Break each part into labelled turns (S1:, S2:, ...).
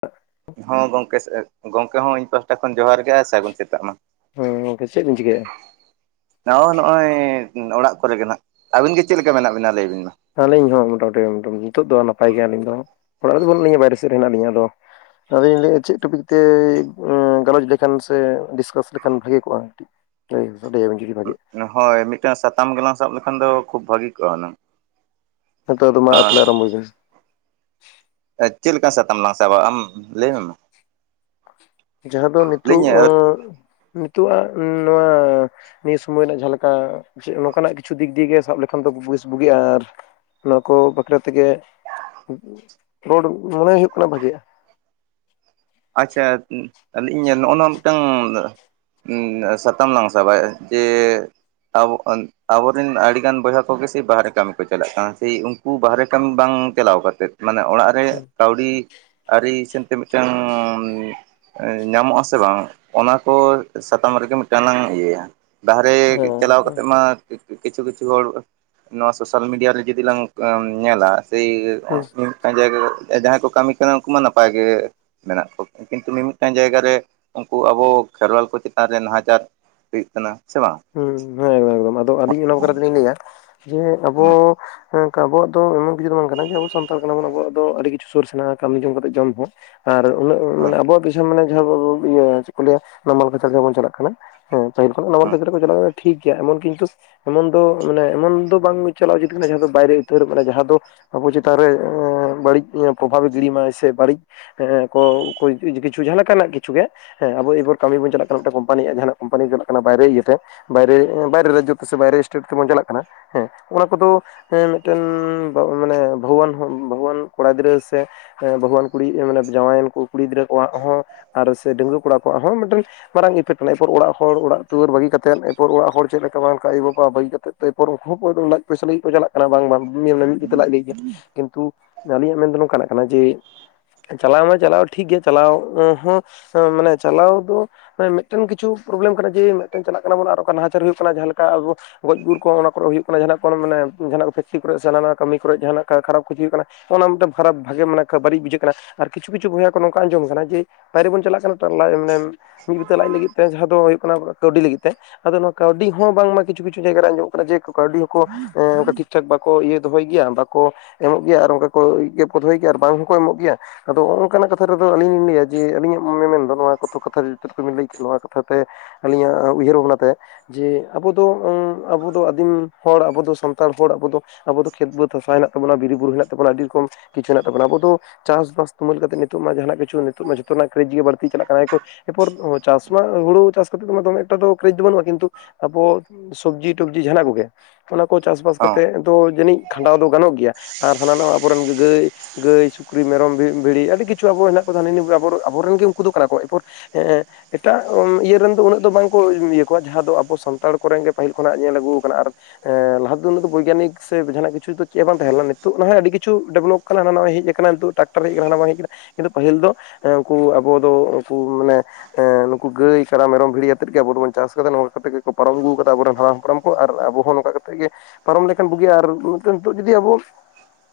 S1: ᱦ [unintelligible]
S2: ᱦᱚᱸ ᱜᱚᱝᱠᱮ, ᱜᱚᱝᱠᱮ ᱦᱚᱸ ᱤᱧ ᱯᱟᱦᱴᱟ ᱠᱷᱚᱱ ᱡᱚᱦᱟᱨ ᱜᱮ ᱾ ᱥᱟᱹᱜᱩᱱ ᱥᱮᱛᱟᱜ ᱢᱟ
S1: ᱦᱮᱸ ᱜᱚᱝᱠᱮ ᱪᱮᱫ ᱵᱤᱱ ᱪᱤᱠᱟᱹᱭᱮᱜᱼᱟ?
S2: ᱾ ᱱᱚᱜ-ᱚ ᱱᱚᱜᱼᱚᱭ ᱚᱲᱟᱜ ᱠᱚᱨᱮ ᱜᱮ ᱱᱟᱦᱟᱜ ᱾ ᱟᱹᱵᱤᱱ ᱜᱮ ᱪᱮᱫ ᱞᱮᱠᱟ ᱢᱮᱱᱟᱜ ᱵᱤᱱᱟ ᱞᱟᱹᱭ ᱵᱤᱱ ᱢᱟ?
S1: ᱟᱹᱞᱤᱧ ᱦᱚᱸ ᱢᱚᱴᱟᱢᱩᱴᱤ [unintelligible] ᱱᱤᱛᱚᱜ ᱫᱚ ᱱᱟᱯᱟᱭ ᱜᱮ ᱟᱹᱞᱤᱧ ᱫᱚ ᱚᱲᱟᱜ ᱨᱮᱫᱚ ᱵᱟᱹᱱᱩᱜ ᱞᱤᱧᱟ ᱵᱟᱭᱨᱮ ᱥᱮᱫ ᱨᱮ ᱦᱮᱱᱟᱜ ᱞᱤᱧᱟ ᱟᱫᱚ ᱟᱫᱚᱧ ᱞᱟᱹᱭᱮᱫᱼᱟ ᱪᱮᱫ ᱴᱚᱯᱤᱠ ᱛᱮ ᱜᱟᱞᱚᱪ ᱞᱮᱠᱷᱟᱱ ᱥᱮ ᱰᱤᱥᱠᱟᱥ ᱞᱮᱠᱷᱟᱱ ᱵᱷᱟᱜᱮ ᱠᱚᱜᱼᱟ ᱾ ᱫᱟᱹᱭᱵᱧ ᱡ [unintelligible]
S2: ᱦᱳᱭ ᱢᱤᱫᱴᱟᱝ ᱥᱟᱛᱟᱢ ᱜᱮᱞᱟᱝ ᱥᱟᱵ ᱞᱮᱠᱷᱟᱱ ᱫᱚ ᱠᱷᱩᱵ ᱵᱷᱟᱹᱜᱤ ᱠᱚᱜ-ᱟ ᱦᱩᱱᱟᱹᱝ ᱾
S1: ᱦᱚ ᱟᱫᱚ ᱢᱟ ᱛᱟᱦᱚᱞᱮ ᱞᱮ ᱟᱨᱚᱢᱵᱚᱭ ᱵᱤᱱ ᱾
S2: ᱪᱮᱫ ᱞᱮᱠᱟ ᱥᱟᱛᱟᱢ ᱞᱟᱝ ᱥᱟᱵᱼᱟ ᱟᱢ ᱞᱟᱹᱭ ᱢᱮ?
S1: ᱡᱟᱦᱟᱸ ᱫᱚ ᱱᱤᱛᱚᱜ,
S2: ᱞᱟᱹᱭᱟᱹᱧ
S1: ᱱᱤᱛᱚᱜ ᱟᱜ ᱱᱚᱣᱟ ᱱᱤᱭᱟᱹ ᱥᱚᱢᱚᱭ ᱨᱮᱱᱟᱜ ᱡᱟᱦᱟᱸᱮ ᱞᱮᱠᱟ ᱱᱚᱝᱠᱟᱱᱟᱜ ᱠᱤᱪᱷᱩ ᱫᱤᱠ ᱫᱤᱭᱮ ᱥᱟᱵ ᱞᱮᱠᱷᱟᱱ ᱫᱚ ᱵᱩᱜᱤᱜ-ᱟ ᱟᱨ ᱱᱚᱣᱟ ᱠᱚ ᱵᱟᱠᱷᱨᱟ ᱛᱮᱜᱮ ᱨᱚᱲ ᱢᱚᱱᱮ ᱦᱩᱭᱩᱜ ᱠᱟᱱᱟ ᱵᱷᱟᱜᱮᱜ-ᱟ ᱾
S2: ᱟᱪᱪᱷᱟ ᱞᱟᱹᱭ ᱤᱧ ᱱᱚᱜᱼᱚ ᱱᱚᱣᱟ ᱢᱤᱫᱴᱟᱝᱻ ᱥᱟᱛᱟᱢ ᱞᱟᱝ ᱥᱟᱵ, ᱡᱮ ᱟᱵᱚ ᱟᱵᱚᱨᱮᱱ ᱟᱹᱰᱤᱜᱟᱱ ᱵᱚᱭᱦᱟ ᱠᱚᱜᱮ ᱥᱮ ᱵᱟᱦᱨᱮ ᱠᱟᱹᱢᱤ ᱠᱚ ᱪᱟᱞᱟᱜ ᱠᱟᱱᱟ ᱥᱮᱭ ᱩᱱᱠᱩ ᱵᱟᱦᱨᱮ ᱠᱟᱹᱢᱤ ᱵᱟᱝ ᱪᱟᱞᱟᱣ ᱠᱟᱛᱮᱫ ᱢᱟᱱᱮ ᱚᱲᱟᱜ ᱨᱮ ᱠᱟᱹᱣᱰᱤ ᱟᱹᱨᱤ ᱥᱮᱱ ᱛᱮ ᱢᱤᱫᱴᱟᱝ ᱧᱟᱢᱚᱜ ᱟᱥᱮ ᱵᱟᱝ ᱚᱱᱟ ᱠᱚ ᱥᱟᱛᱟᱢ ᱨᱮᱜᱮ ᱢᱤᱫᱴᱟᱝ ᱞᱟᱝ ᱤᱭᱟᱹᱭᱟ ᱾ ᱵᱟᱦᱨᱮ
S1: ᱦᱮᱸ
S2: ᱪᱟᱞᱟᱣ ᱠᱟᱛᱮᱫ
S1: ᱦᱮᱸ
S2: ᱢᱟ ᱠᱤᱪᱷᱩ ᱠᱤᱪᱷᱩ ᱦᱚᱲ ᱱᱚᱣᱟ ᱥᱳᱥᱟᱞ ᱢᱤᱰᱤᱭᱟ ᱨᱮ ᱡᱩᱫᱤ ᱞᱟᱝ ᱧᱮᱞᱟ, ᱥᱮᱭ [unintelligible] ᱠᱟᱱ ᱡᱟᱭᱜᱟ ᱡᱟᱦᱟᱸᱭ ᱠᱚ ᱠᱟᱹᱢᱤ ᱠᱟᱱᱟ ᱩᱱᱠᱩ ᱢᱟ ᱱᱟᱯᱟᱭ ᱜᱮ ᱾ ᱢᱮᱱᱟᱜ ᱠᱚ ᱾ ᱠᱤᱱᱛᱩ ᱢᱤ-ᱢᱤᱫᱴᱟᱱ ᱡᱟᱭᱜᱟ ᱨᱮ ᱩᱱᱠᱩ ᱟᱵᱚ ᱠᱷᱮᱨᱣᱟᱞ ᱠᱚ ᱪᱮᱛᱟᱱ ᱨᱮ ᱱᱟᱦᱟᱪᱟᱨ ᱦᱩᱭᱩᱜ ᱠᱟᱱᱟ ᱥᱮ ᱵᱟᱝ?
S1: ᱦᱮᱸ ᱦᱮᱸ ᱮᱠᱫᱚᱢ ᱟᱫᱚ
S2: ᱦᱚᱸ
S1: ᱟᱹᱞᱤᱧ ᱚᱱᱟ ᱵᱟᱠᱷᱟᱨᱟ ᱛᱮᱞᱤᱧ ᱞᱟᱹᱭᱟ, ᱡᱮ ᱟᱵᱚᱼᱼ
S2: ᱦᱚᱸ
S1: ᱦᱮ ᱚᱝᱠᱟ ᱟᱵᱚᱣᱟᱜ ᱫᱚ ᱮᱢᱚᱱ ᱠᱤᱪᱷᱩ ᱫᱚ ᱵᱟᱝ ᱠᱟᱱᱟ ᱡᱮ ᱡᱮᱢᱚᱱ ᱥᱟᱱᱛᱟᱲ ᱠᱟᱱᱟ ᱵᱚᱱ ᱟᱣᱟᱜ ᱫᱚ ᱟᱹᱰᱤ ᱠᱤᱪᱷᱩ ᱥᱳᱨᱥ ᱦᱮᱱᱟᱜ-ᱟ ᱠᱟᱹᱢᱤ ᱡᱚᱝ ᱠᱟᱛᱮ ᱡᱚᱢ ᱦᱚᱸ ᱾ ᱟᱨ ᱩᱱᱟᱹᱜ ᱢᱟᱱᱮ
S2: ᱦᱚᱸ
S1: ᱟᱵᱚᱣᱟᱼᱼ ᱡᱟᱸᱦᱟ ᱢᱟᱱᱮ ᱡᱟᱦᱟᱸᱢ ᱤᱭᱟᱹ ᱪᱮᱫ ᱠᱚ ᱞᱟᱹᱭᱟ ᱱᱟᱢᱟᱞ ᱠᱟᱪᱷᱟᱲ ᱡᱟᱦᱟ ᱵᱚᱱ ᱪᱟᱞᱟᱜ ᱠᱟᱱᱟ, ᱦᱮᱸ ᱯᱟᱹᱦᱤᱞ ᱠᱷᱚᱱ ᱱᱟᱢᱟᱞ ᱠᱟᱪᱷᱟᱲ ᱠᱚ ᱪᱟᱞᱟᱜ ᱴᱷᱤᱠ ᱜᱮᱭᱟ, ᱮᱢᱚᱱ ᱠᱤᱱᱛᱩ ᱮᱢᱚᱱ ᱫᱚ ᱢᱟᱱᱮ ᱮᱢᱚᱱ ᱫᱚ ᱵᱟᱝ ᱪᱟᱞᱟᱣ ᱩᱪᱤᱛ ᱠᱟᱱᱟ ᱡᱟᱦᱟᱸ ᱫᱚ ᱵᱟᱭᱨᱮ ᱩᱛᱟᱹᱨ ᱢᱟᱱᱮ ᱡᱟᱦᱟᱸ ᱫᱚᱼᱼ ᱟᱵᱚ ᱪᱮᱛᱟᱱᱨᱮ ᱮᱸ ᱵᱟᱹᱲᱤᱡ ᱯᱨᱚᱵᱷᱟᱵᱮ ᱜᱤᱲᱤ ᱢᱟᱭ ᱥᱮ ᱵᱟᱹᱲᱤᱡ ᱦᱮᱸ ᱠᱚ ᱚᱠᱚᱭ [unintelligible] ᱡᱤ ᱠᱤ ᱠᱤᱪᱷᱩ ᱡᱟᱦᱟᱸ ᱞᱮᱠᱟᱱᱟᱜ ᱠᱤᱪᱷᱩ ᱜᱮ ᱾ ᱦᱮᱸ ᱟᱵᱚ ᱮᱵᱟᱨ ᱠᱟᱹᱢᱤ ᱵᱚᱱ ᱪᱟᱞᱟᱜ ᱠᱟᱱᱟ ᱢᱤᱫᱴᱟᱝ ᱠᱳᱢᱱᱤᱭᱟᱜ ᱡᱟᱦᱟᱱᱟᱜ ᱠᱳᱢᱯᱟᱱᱤᱢ ᱪᱟᱞᱟᱜ ᱠᱟᱱᱟ ᱵᱟᱭᱨᱮ ᱤᱭᱟᱹᱼᱼ ᱛᱮ ᱵᱟᱭᱨᱮ, ᱵᱟᱭᱨᱮ ᱨᱟᱡᱡᱚ ᱛᱮ ᱥᱮ ᱵᱟᱭᱨᱮ ᱥᱴᱮᱴ ᱛᱮᱵᱚᱱ ᱪᱟᱞᱟᱜ ᱠᱟᱱᱟ ᱦᱮᱸ ᱚᱱᱟ ᱠᱚᱫᱚᱼᱼ ᱦᱮᱸ ᱢᱤᱫᱴᱮᱱ ᱢᱟᱱᱮ ᱵᱟᱦᱩᱣᱟᱱ ᱵᱟᱦᱩᱣᱟᱱ ᱠᱚᱲᱟ ᱜᱤᱫᱽᱨᱟᱹ ᱥᱮᱼᱼ ᱵᱟᱦᱩᱣᱟᱱ ᱠᱩᱲᱤ ᱢᱟᱱᱮ ᱡᱟᱸᱣᱟᱭᱟᱱ ᱠᱩ ᱠᱩᱲᱤ ᱜᱤᱫᱽᱨᱟᱹ ᱠᱚᱣᱟᱜ ᱦᱚᱸᱼᱼ ᱟᱨ ᱥᱮ ᱰᱟᱹᱜᱣᱟᱹ ᱠᱚᱲᱟ ᱠᱚᱣᱟᱜ ᱦᱚᱸ ᱢᱤᱫᱴᱮᱱ ᱢᱟᱨᱟᱝ ᱤᱯᱷᱮᱠᱴ ᱢᱮᱱᱟᱜᱼᱟ ᱮᱨᱯᱚᱨ ᱚᱲᱟᱜ ᱦᱚᱲ ᱚᱲᱟᱜ ᱫᱩᱣᱟᱹᱨ ᱵᱟᱹᱜᱤ ᱠᱟᱛ ᱼᱼ ᱛᱮᱫ ᱮᱨᱯᱚᱨ ᱚᱲᱟᱜ ᱪᱮᱫ ᱞᱮᱠᱟ ᱵᱟᱝ ᱞᱮᱠᱟ ᱟᱭᱳ ᱵᱟᱵᱟ ᱵᱟᱹᱜᱤ ᱠᱟᱛᱮᱫ ᱫᱚ ᱮᱨᱯᱚᱨ ᱩᱱᱠᱩ ᱦᱚᱸ [unintelligible] ᱞᱟᱡ ᱯᱚᱭᱥᱟ ᱞᱟᱹᱜᱤᱫ ᱠᱚ ᱪᱟᱞᱟᱜ ᱠᱟᱱᱟ ᱵᱟᱝ ᱵᱟᱝ ᱢᱤᱫ ᱵᱤᱛᱟᱹ ᱞᱟᱡ ᱵᱤᱜ ᱜᱮᱭᱟ ᱾ ᱠᱤᱱᱛᱩ ᱟᱹᱞᱤᱧᱟᱜ ᱢᱮᱱᱫᱚ ᱱᱚᱝᱠᱟᱱᱟᱜ ᱠᱟᱱᱟ ᱡᱮᱼᱼ ᱪᱟᱞᱟᱣ ᱢᱟ ᱪᱟᱞᱟᱣ ᱫᱚ ᱴᱷᱤᱠ ᱜᱮ ᱪᱟᱞᱟᱣ ᱦᱚᱸ ᱢᱟᱱᱮ ᱪᱟᱞᱟᱣ ᱫᱚ ᱦᱮ ᱢᱤᱫᱴᱮᱱ ᱠᱤᱪᱷᱩ ᱯᱨᱚᱵᱽᱞᱮᱢ ᱠᱟᱱᱟ ᱡᱮ ᱢᱤᱫᱴᱮᱱ ᱪᱟᱞᱟᱜ ᱠᱟᱱᱟᱵᱚᱱ ᱟᱨ ᱚᱝᱠᱟ ᱱᱟᱦᱟᱪᱟᱨ ᱦᱩᱭᱩᱜ ᱠᱟᱱᱟ ᱡᱟᱦᱟᱸ ᱞᱮᱠᱟ ᱟᱵᱚᱼᱼ ᱜᱚᱡ ᱜᱩᱨ ᱠᱚ ᱚᱱᱟ ᱠᱚᱨᱮᱜ ᱦᱩᱭᱩᱜ ᱠᱟᱱᱟ, ᱡᱟᱦᱟᱱᱟᱜ ᱢᱟᱱᱮ ᱡᱟᱦᱟᱱᱟᱜ ᱠᱚ ᱯᱷᱮᱠᱴᱨᱤ ᱠᱚᱨᱮᱜ ᱥᱮ ᱦᱟᱱᱟ ᱱᱚᱣᱟ ᱠᱟᱹᱢᱤ ᱠᱚᱨᱮᱜ ᱡᱟᱦᱟᱱᱟᱜ ᱠᱷᱟᱨᱟᱯ ᱠᱤᱪᱷᱩ ᱦᱩᱭᱩᱜ ᱠᱟᱱᱟ ᱾ ᱚᱱᱟ ᱢᱤᱫᱴᱟᱱ ᱠᱷᱟᱨᱟᱯ ᱵᱷᱟᱜᱮ ᱢᱟᱱᱮ ᱵᱟᱹᱲᱤᱡ ᱵᱩᱡᱷᱟᱹᱜ ᱠᱟᱱᱟ ᱟᱨ ᱠᱤᱪᱷᱩ ᱠᱤᱪᱷᱩ ᱵᱚᱭᱦᱟ ᱠᱚ ᱱᱚᱝᱠᱟ ᱟᱸᱡᱚᱢ ᱠᱟᱱᱟ ᱡᱮ ᱵᱟᱭᱨᱮ ᱵᱚᱱ ᱪᱟᱞᱟᱜ ᱠᱟᱱᱟ ᱛᱚ ᱞᱟᱡ ᱢᱟᱱᱮ ᱢᱤᱫ ᱵᱤᱛᱟᱹ ᱞᱟᱡ ᱞᱟᱹᱜᱤᱫ ᱛᱮ ᱡᱟᱦᱟᱸ ᱫᱚ ᱦᱩᱭᱩᱜ ᱠᱟᱱᱟ ᱠᱟᱹᱣᱰᱤ ᱞᱟᱹᱜᱤᱫ ᱾ ᱛᱮ ᱟᱫᱚ ᱱᱚᱣᱟ ᱠᱟᱹᱣᱰᱤ ᱦᱚᱸ ᱵᱟᱝᱢᱟ ᱠᱤᱪᱷᱩ ᱠᱤᱪᱷᱩ ᱡᱟᱭᱜᱟ ᱨᱮ ᱟᱸᱡᱚᱢᱚᱜ ᱠᱟᱱᱟ ᱡᱮ ᱠᱟᱹᱣᱰᱤ ᱦᱚᱸᱠᱚ ᱮᱸ ᱴᱷᱤᱠᱼᱼ ᱴᱷᱮᱫ ᱵᱟᱠᱚ ᱤᱭᱟᱹ ᱫᱚᱦᱚᱭ ᱜᱮᱭᱟ ᱵᱟᱠᱚ ᱮᱢᱚᱜ ᱜᱮᱭᱟ ᱟᱨ ᱚᱝᱠᱟ ᱠᱚ ᱫᱚᱦᱚᱭ ᱜᱮᱭᱟ ᱟᱨ ᱵᱟᱝ ᱦᱚᱸᱠᱚ ᱮᱢᱚᱜ ᱜᱮᱭᱟ, ᱟᱫᱚ ᱱᱚᱝᱠᱟᱱᱟᱜ ᱠᱟᱛᱷᱟ ᱨᱮᱫᱚ ᱟᱹᱞᱤᱧ ᱞᱤᱧ ᱞᱟᱹᱭᱟ ᱡᱮ ᱟᱹᱞᱤᱧᱟᱜ ᱢᱮᱱᱱ ᱢᱮᱱᱫᱚ ᱱᱚᱣᱟ ᱠᱚᱛᱚ ᱠᱟᱛᱷᱟ ᱡᱚᱛᱚ ᱴᱚᱠᱩᱵᱤᱱ ᱞᱟᱹᱭ ᱠᱮᱫ ᱱᱚᱣᱟ ᱠᱟᱛᱷᱟ ᱛᱮᱼᱼ ᱟᱹᱞᱤᱧᱟᱜ ᱩᱭᱦᱟᱹᱨ ᱵᱷᱟᱵᱽᱱᱟᱛᱮ ᱡᱮ ᱟᱵᱚ ᱫᱚ ᱳᱸ ᱟᱵᱚ ᱫᱚ ᱟᱹᱫᱤᱢ ᱦᱚᱲ ᱟᱵᱚ ᱫᱚ ᱥᱟᱱᱛᱟᱲ ᱦᱚᱲ ᱟᱵᱚ ᱫᱚᱼᱼ ᱟᱵᱚ ᱫᱚ ᱠᱷᱮᱛ ᱵᱟᱹᱫᱽ ᱦᱟᱥᱟ ᱦᱮᱱᱟᱜ ᱛᱟᱵᱚᱱᱟ ᱵᱤᱨ ᱵᱩᱨᱩ ᱦᱮᱱᱟᱜ ᱛᱟᱵᱚᱱᱟ ᱟᱹᱰᱤ ᱨᱚᱠᱚᱢ ᱠᱤᱪᱷᱩ ᱦᱮᱱᱟᱜ ᱛᱟᱵᱚᱱᱟ ᱟᱵᱚ ᱫᱚᱼᱼ ᱪᱟᱥᱵᱟᱥ ᱛᱩᱢᱟᱹᱞ ᱠᱟᱛᱮᱜ ᱱᱤᱛᱚᱜ ᱢᱟ ᱡᱟᱦᱟᱱᱟᱜ ᱠᱤᱪᱷᱩ ᱱᱤᱛᱚᱜ ᱢᱟ ᱡᱚᱛᱚᱱᱟᱜ ᱠᱮᱨᱮᱡ ᱜᱮ ᱵᱟᱹᱲᱛᱤ ᱪᱟᱞᱟᱜ ᱠᱟᱱᱟ ᱮᱼᱼ ᱮᱨᱯᱚᱨ, ᱪᱟᱥ ᱢᱟ ᱦᱩᱲᱩ ᱪᱟᱥ ᱠᱟᱛᱮᱫ ᱢᱟ ᱫᱚᱢᱮ ᱴᱟᱜ ᱫᱚ ᱠᱮᱨᱮᱡ ᱫᱚ ᱵᱟᱹᱱᱩᱜᱼᱟ ᱠᱤᱱᱛᱩ ᱟᱵᱚ ᱥᱚᱵᱽᱡᱤ ᱴᱚᱵᱡᱤ ᱡᱟᱦᱟᱸᱱᱟᱜ ᱠᱚᱜᱮ ᱚᱱᱟ ᱠᱚ ᱪᱟᱥᱵᱟᱥ
S2: ᱦᱚᱸ
S1: ᱠᱟᱛᱮ ᱫᱚ ᱡᱟᱹᱱᱤᱡ ᱠᱷᱟᱸᱰᱟᱣ ᱫᱚ ᱜᱟᱱᱚᱜ ᱜᱮᱭᱟ ᱟᱨ ᱦᱟᱱᱟ ᱱᱚᱣᱟ ᱟᱵᱚᱨᱮᱱ ᱜᱟᱹ ᱜᱟᱹᱭᱼᱼ ᱜᱟᱹᱭ, ᱥᱩᱠᱨᱤ, ᱢᱮᱨᱚᱢ, ᱵᱷᱤ ᱵᱷᱤᱲᱤ ᱟᱹᱰᱤ ᱠᱤᱪᱷᱩ ᱟᱵᱚ ᱦᱮᱱᱟᱜ ᱠᱚᱫᱚ ᱦᱟᱱᱮ ᱤᱱᱟᱹ ᱯᱚᱨᱮ ᱟᱵᱚ ᱟᱵᱚ ᱨᱮᱱ ᱜᱮ ᱩᱱᱠᱩ ᱫᱚ ᱠᱟᱱᱟ ᱠᱚ ᱮᱨᱯᱚᱨᱼᱼ ᱮᱸ ᱮᱸ ᱮᱴᱟᱜ ᱤᱭᱟᱹ ᱨᱮᱱ ᱫᱚ ᱩᱱᱟᱹᱜ ᱫᱚ ᱵᱟᱝᱼᱼ ᱠᱚ ᱤᱭᱟᱹ ᱠᱚᱣᱟ ᱡᱟᱦᱟᱸ ᱫᱚ ᱟᱵᱚ ᱥᱟᱱᱛᱟᱲ ᱠᱚᱨᱮᱱ ᱜᱮ ᱯᱟᱹᱦᱤᱞ ᱠᱷᱚᱱᱟᱜ ᱧᱮᱞ ᱟᱹᱜᱩᱣ ᱠᱟᱱᱟ ᱟᱨᱼᱼ ᱦᱮᱸ ᱞᱟᱦᱟ ᱛᱮᱫᱚ ᱩᱱᱟᱹᱜ ᱫᱚ ᱵᱳᱜᱭᱟᱱᱤᱠ ᱥᱮ ᱡᱟᱦᱟᱱᱟᱜ ᱠᱤᱪᱷᱩ ᱫᱚ ᱪᱮᱫ ᱦᱚᱸ ᱵᱟᱝ ᱛᱟᱦᱮᱸ ᱞᱮᱱᱟ ᱱᱤᱛᱚᱜ ᱱᱟᱜ ᱟᱹᱰᱤ ᱠᱤᱪᱷᱩ ᱰᱮᱵᱞᱚᱯᱼᱼ ᱠᱟᱱᱟ ᱱᱟᱜᱼᱚᱭ ᱦᱮᱡ ᱠᱟᱱᱟ ᱱᱤᱛᱚᱜ ᱴᱟᱠᱴᱟᱨ ᱦᱮᱡ ᱠᱟᱱᱟ ᱦᱟᱱᱟ ᱵᱟᱝ ᱦᱮᱡ ᱠᱟᱱᱟᱼᱼ ᱠᱤᱱᱛᱩ ᱯᱟᱹᱦᱤᱞ ᱫᱚ ᱩᱱᱠᱩ ᱟᱵᱚ ᱫᱚ ᱩᱱᱠᱩ ᱢᱟᱱᱮ ᱮ ᱱᱩᱠᱩ ᱜᱟᱹᱭ, ᱠᱟᱰᱟ, ᱢᱮᱨᱚᱢ, ᱵᱷᱤᱲᱤᱭᱟᱼᱼ ᱛᱮᱫ ᱜᱮ ᱟᱵᱚ ᱫᱚᱵᱚᱱ ᱪᱟᱥ ᱠᱟᱫᱟ ᱱᱚᱝᱠᱟ ᱠᱟᱛᱮᱫ ᱜᱮᱠᱚ ᱯᱟᱨᱚᱢ ᱟᱹᱜᱩᱣ ᱠᱟᱫᱟ ᱟᱵᱚᱨᱮᱱ ᱦᱟᱲᱟᱢ-ᱦᱟᱯᱲᱟᱢ ᱠᱚ, ᱟᱨ ᱟᱵᱚ ᱦᱚᱸ ᱱᱚᱝᱠᱟ ᱠᱟᱛᱮᱫ ᱜᱮᱼᱼ ᱯᱟᱨᱚᱢ ᱞᱮᱠᱷᱟᱱ ᱵᱩᱜᱤᱜᱼᱟ, ᱟᱨ ᱱᱤᱛᱚᱸᱜ ᱱᱤᱛᱚ ᱡᱩᱫᱤ ᱟᱵᱚ